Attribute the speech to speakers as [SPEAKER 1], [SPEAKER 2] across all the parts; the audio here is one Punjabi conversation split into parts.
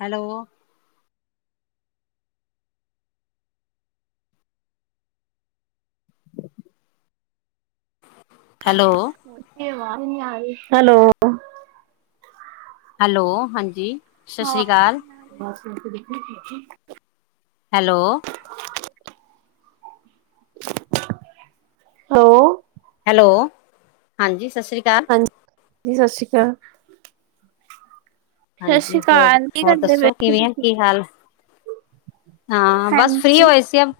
[SPEAKER 1] ਹੈਲੋ! ਹੈਲੋ!
[SPEAKER 2] ਹੈਲੋ!
[SPEAKER 1] ਹੈਲੋ ਹਾਂਜੀ! ਸਤਿ ਸ਼੍ਰੀ
[SPEAKER 2] ਹਾਂ
[SPEAKER 1] ਅਕਾਲ,
[SPEAKER 2] ਬ
[SPEAKER 1] ਹੈਲੋ!
[SPEAKER 2] ਹੋ
[SPEAKER 1] ਹੈਲੋ! ਹਾਂਜੀ ਸਸ ਸ੍ਰੀ ਕਾਲ!
[SPEAKER 2] ਜੀ ਸਸ ਸ਼੍ਰੀ ਕਾਲ।
[SPEAKER 1] ਹਾਂਜੀ! ਹੋਰ
[SPEAKER 2] ਕੀ
[SPEAKER 1] ਹੋਰ
[SPEAKER 2] ਕਰਦੇ ਪਏ?
[SPEAKER 1] ਦੱਸੋ ।ਕਿਵੇਂ ਆ? ਕੀ ਹਾਲ? ਹਾਂ, ਬਸ ਫ੍ਰੀ
[SPEAKER 2] ਹਾਂਜੀ,
[SPEAKER 1] ਹੋਏ ਸੀ ਹੁਨ।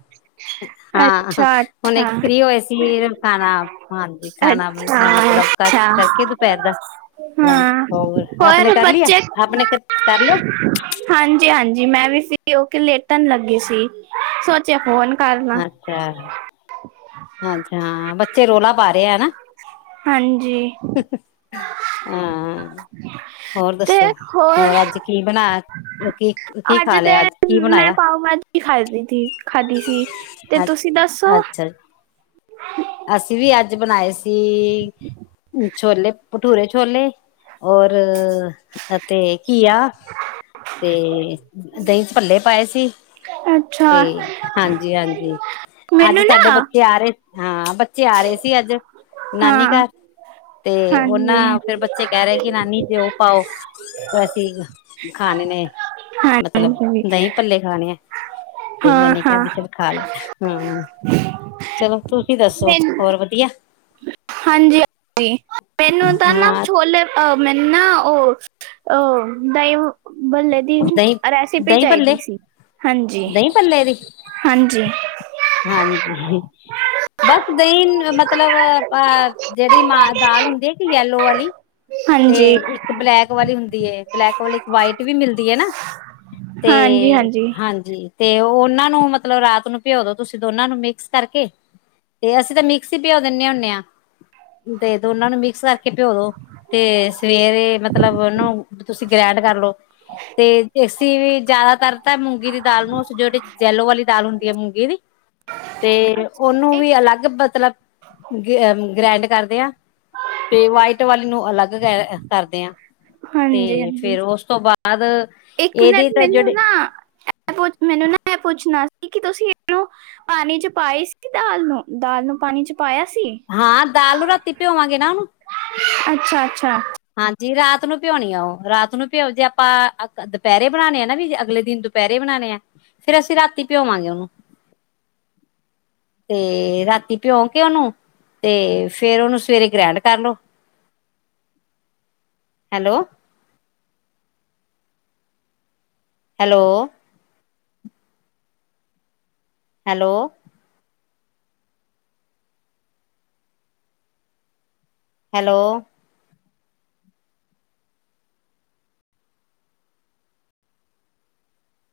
[SPEAKER 1] ਹਾਂ ਹੁਹ ਹੁਨੇ
[SPEAKER 2] ਅੱਛਾ-ਅੱਛਾ,
[SPEAKER 1] ਫਰੀ ਹੋਏ ਸੀਗੇ, ਖਾਨਾ ਹਾਂਜੀ ਖਾਨਾ ਬਨਨਾ ਮਤਲਬ [unintelligible]
[SPEAKER 2] ਅੱਛਾ-ਅੱਛਾ।
[SPEAKER 1] ਕਰਕੇ ਦੁਪਹਿਰ ਦਾ ਲੰਚ,
[SPEAKER 2] ਹਾਂ,
[SPEAKER 1] ਹੋਰ ਆਪਨੇ ਕਰ ਲਿਆ? ਆਪਨੇ ਕਰ ਲਿਆ
[SPEAKER 2] ਹਾਂਜੀ-ਹਾਂਜੀ, ਮੈਂ ਵੀ ਸੀ। ਕਿਓਂ ਕਿ ਲੇਟਨ ਲੱਗੀ ਸੀ, ਸੋਚਿਆ ਫੋਨ ਕਰ ਲਾਂ,
[SPEAKER 1] ਅੱਛਾ-ਅੱਛਾ, ਬੱਚੇ ਰੌਲਾ ਪਾ ਰਹੇ ਹੈਨਾ?
[SPEAKER 2] ਹਾਂਜੀ।
[SPEAKER 1] ਹੁ-ਹੁ ਹੋਰ। ਹੋਰ ਦੱਸੋ, ਹੋਰ ਅੱਜ ਕੀ ਬਨਾਇਆ? ਕੀ-ਕੀ ਖਾ ਲਿਆ ਅੱਜ? ਕੀ ਬਨਾਇਆ?
[SPEAKER 2] ਰੋਟੀ ਖਾਈ ਦੀ ਤੀ, ਖਾਦੀ ਸੀ। ਤੇ
[SPEAKER 1] ਅੱ
[SPEAKER 2] ਤੁਸੀ ਦੱਸੋ?
[SPEAKER 1] ਅੱਛਾ ਜੀ, ਅਸੀਂ ਵੀ ਅੱਜ ਬਨਾਏ ਸੀ, ਛੋਲੇ ਭਠੂਰੇ ਛੋਲੇ। ਹੋਰ ਅਤੇ ਘਿਆ। ਤੇ ਦਹੀਂ ਚ ਭੱਲੇ ਪਾਏ ਸੀ।
[SPEAKER 2] ਅੱਛਾ,
[SPEAKER 1] ਤੇ ਹਾਂਜੀ-ਹਾਂਜੀ ਅੱਜ
[SPEAKER 2] ਮੈਨੂੰ ਨਾ
[SPEAKER 1] ਸਾਡੇ ਬੱਚੇ ਆ ਰਹੇ। ਹਾਂ ਬੱਚੇ ਆ ਰਹੇ ਸੀ ਅੱਜ, ਨਾਨੀ
[SPEAKER 2] ਹਾਂ,
[SPEAKER 1] ਘਰ। ਤੇ
[SPEAKER 2] ਹਾਂਜੀ,
[SPEAKER 1] ਉਹਨਾਂ ਫਿਰ ਬੱਚੇ ਕਹਿ ਰਹੇ ਕਿ ਨਾਨੀ ਘਿਓ ਪਾਓ। ਵੈਸੇ ਈ ਖਾਨੇ ਨੇਂ, ਮਤਲਬ
[SPEAKER 2] ਹਾਂਜੀ,
[SPEAKER 1] ਦਹੀਂ ਪੱਲੇ ਖਾਨੇ ਐਂ। ਤੇ ਮੈਂਨੇ ਕਿਹਾ
[SPEAKER 2] ਹਾਂ-ਹਾਂ।
[SPEAKER 1] ਵੀ ਚਲ ਖਾ ਲੈਨ ਹੰ ਚਲੋ ਤੁਸੀ ਦ ਦੱਸੋ, ਹੋਰ ਵਧੀਆ?
[SPEAKER 2] ਹਾਂਜੀ-ਹਾਂਜੀ ਮੈਨੂੰ ਤਾਂ ਨਾਂ ਵ
[SPEAKER 1] ਹਾਂ
[SPEAKER 2] ਛੋਲੇ, ਅਹ ਮੈਨੂੰ ਨਾਂ ਓਹ-ਓਹ ਦਹੀ ਭੱਲੇ ਦੀ
[SPEAKER 1] ਦਹੀਂ
[SPEAKER 2] ਰੈਸਿਪੀ
[SPEAKER 1] ਦਹੀਂ ਭੱਲੇ
[SPEAKER 2] ਚਾਹੀਦੀ ਸੀ, ਹਾਂਜੀ।
[SPEAKER 1] ਦਹੀਂ ਭੱਲੇ ਦੀ
[SPEAKER 2] ਹਾਂਜੀ।
[SPEAKER 1] ਹਾਂਜੀ, ਬਸ ਦਹੀਂ ਮਤ ਤਲਬ, ਆਹ ਜਿਹੜੀ ਮਾਹ ਦਾਲ ਹੁੰਦੀਏ ਕਿ ਯੈਲੋ ਵਾਲੀ। ਤੇ
[SPEAKER 2] ਹਾਂਜੀ
[SPEAKER 1] ਇੱਕ ਬਲੈਕ ਵਾਲੀ ਹੁੰਦੀਏ, ਬਲੈਕ ਵਾਲੀ ਇੱਕ ਵਾਈਟ ਵੀ ਮਿਲਦੀ ਏ ਨਾ। ਤੇ
[SPEAKER 2] ਹਾਂਜੀ ਹਾਂਜੀ
[SPEAKER 1] ਹਾਂਜੀ, ਤੇ ਉਹਨਾਂ ਨੂੰ ਮਤਲਬ ਰਾਤ ਨੂੰ ਭਿਯੋ ਦੋ। ਤੁਸੀ ਦੋਨਾਂ ਨੂੰ ਮਿਕਸ ਕਰਕੇ, ਤੇ ਅਸੀ ਤਾ ਮਿਕਸ ਹੀ ਭਿਯੋ ਦੇਨੇਂ ਹੁੰਨੇਂ ਆਂ। ਤੇ ਦੋਨਾਂ ਨੂੰ ਮਿਕਸ ਕਰ। ਕੇ ਭਿਜੋ ਦੋ, ਤੇ ਸੁਵੇਰੇ ਮਤਲਬ ਉਹਨੂੰ ਬਈ ਤੁਸੀ ਗਰਾਇੰਡ ਕਰ ਲਓ। ਤੇ ਇਹ ਸੀ ਵਈ ਜਿਆਦਾਤਰ ਤਾ ਮੂੰਗੀ ਦੀ ਦਾਲ ਨੂੰ ਅਸੀ, ਜਿਹੜੀ ਜੈਲੋ ਵਾਲੀ ਦਾਲ ਹੁੰਦੀ ਹੈ ਮੂੰਗੀ ਦੀ। ਤੇ
[SPEAKER 2] ਅੱਛਾ,
[SPEAKER 1] ਉਹਨੂੰ
[SPEAKER 2] ਇੱਕ
[SPEAKER 1] ਵੀ ਅਲੱਗ ਮਤਲਬ, ਗ ਉਮ ਗ੍ਰਰਾਇੰਡ ਕਰਦੇ ਆਂ, ਤੇ ਵਾਈਟ ਵਾਲੀ ਨੂੰ ਅਲੱਗ ਕਰ ਇਹ ਕਰਦੇ ਹਾਂ।
[SPEAKER 2] ਹਾਂਜੀ
[SPEAKER 1] ਤੇ
[SPEAKER 2] ਹਾਂਜੀ
[SPEAKER 1] ਫੇਰ ਉਸ ਤੋਂ ਬਾਅਦ,
[SPEAKER 2] ਇੱਕ ਮਿੰਟ
[SPEAKER 1] ਇਹਦੇ ਤਾ
[SPEAKER 2] ਮੈਨੂੰ
[SPEAKER 1] ਜਿਹੜੇ
[SPEAKER 2] ਨਾ ਇਹ ਕੁਛ ਮੈਨੂੰ ਨਾ ਮੈਂ ਪੁੱਛਨਾ ਸੀ ਕਿ, ਤੁਸੀ ਇਹਨੂੰ ਪਾਨੀ ਚ ਪਾਈ ਸੀ ਕਿ ਦਾਲ ਨੂੰ, ਦਾਲ ਨੂੰ ਪਾਨੀ ਚ। ਪਾਇਆ ਸੀ,
[SPEAKER 1] ਹਾਂ ਦਾਲ ਨੂੰ ਰਾਤੀ ਭਿਓਵਾਂਗੇ ਨਾ ਉਹਨੂੰ
[SPEAKER 2] ਅੱਛਾ-ਅੱਛਾ।
[SPEAKER 1] ਹਾਂਜੀ ਰਾਤ ਨੂੰ ਭਿਜੋਨੀ ਆ ਉਹ, ਰਾਤ ਨੂੰ ਭਿਜੋ ਜੇ ਆਪਾ ਅ ਕ ਦੁਪਹਿਰੇ ਬਣਾਉਨੀ ਆ ਨਾ ਵੀ ਜੇ ਅਗਲੇ ਦਿਨ ਦੁ ਦੁਪਹਿਰੇ ਬਣਾਉਨੇ ਐਂ, ਫੇਰ ਅਸੀ ਰਾਤੀ ਭਿਜੋਵਾਂਗੇ ਉਹਨੂੰ। ਤੇ ਰਾਤੀ ਭਿਉਂ ਕੇ ਉਹਨੂੰ, ਤੇ ਫੇਰ ਉਹਨੂੰ ਸੁਵੇਰੇ ਗ੍ਰੈਂਇੰਡ ਕਰ ਲਓ। [inaudible] ਹੈਲੋ। ਹੈਲੋ। ਹੈਲੋ। ਹੈਲੋ।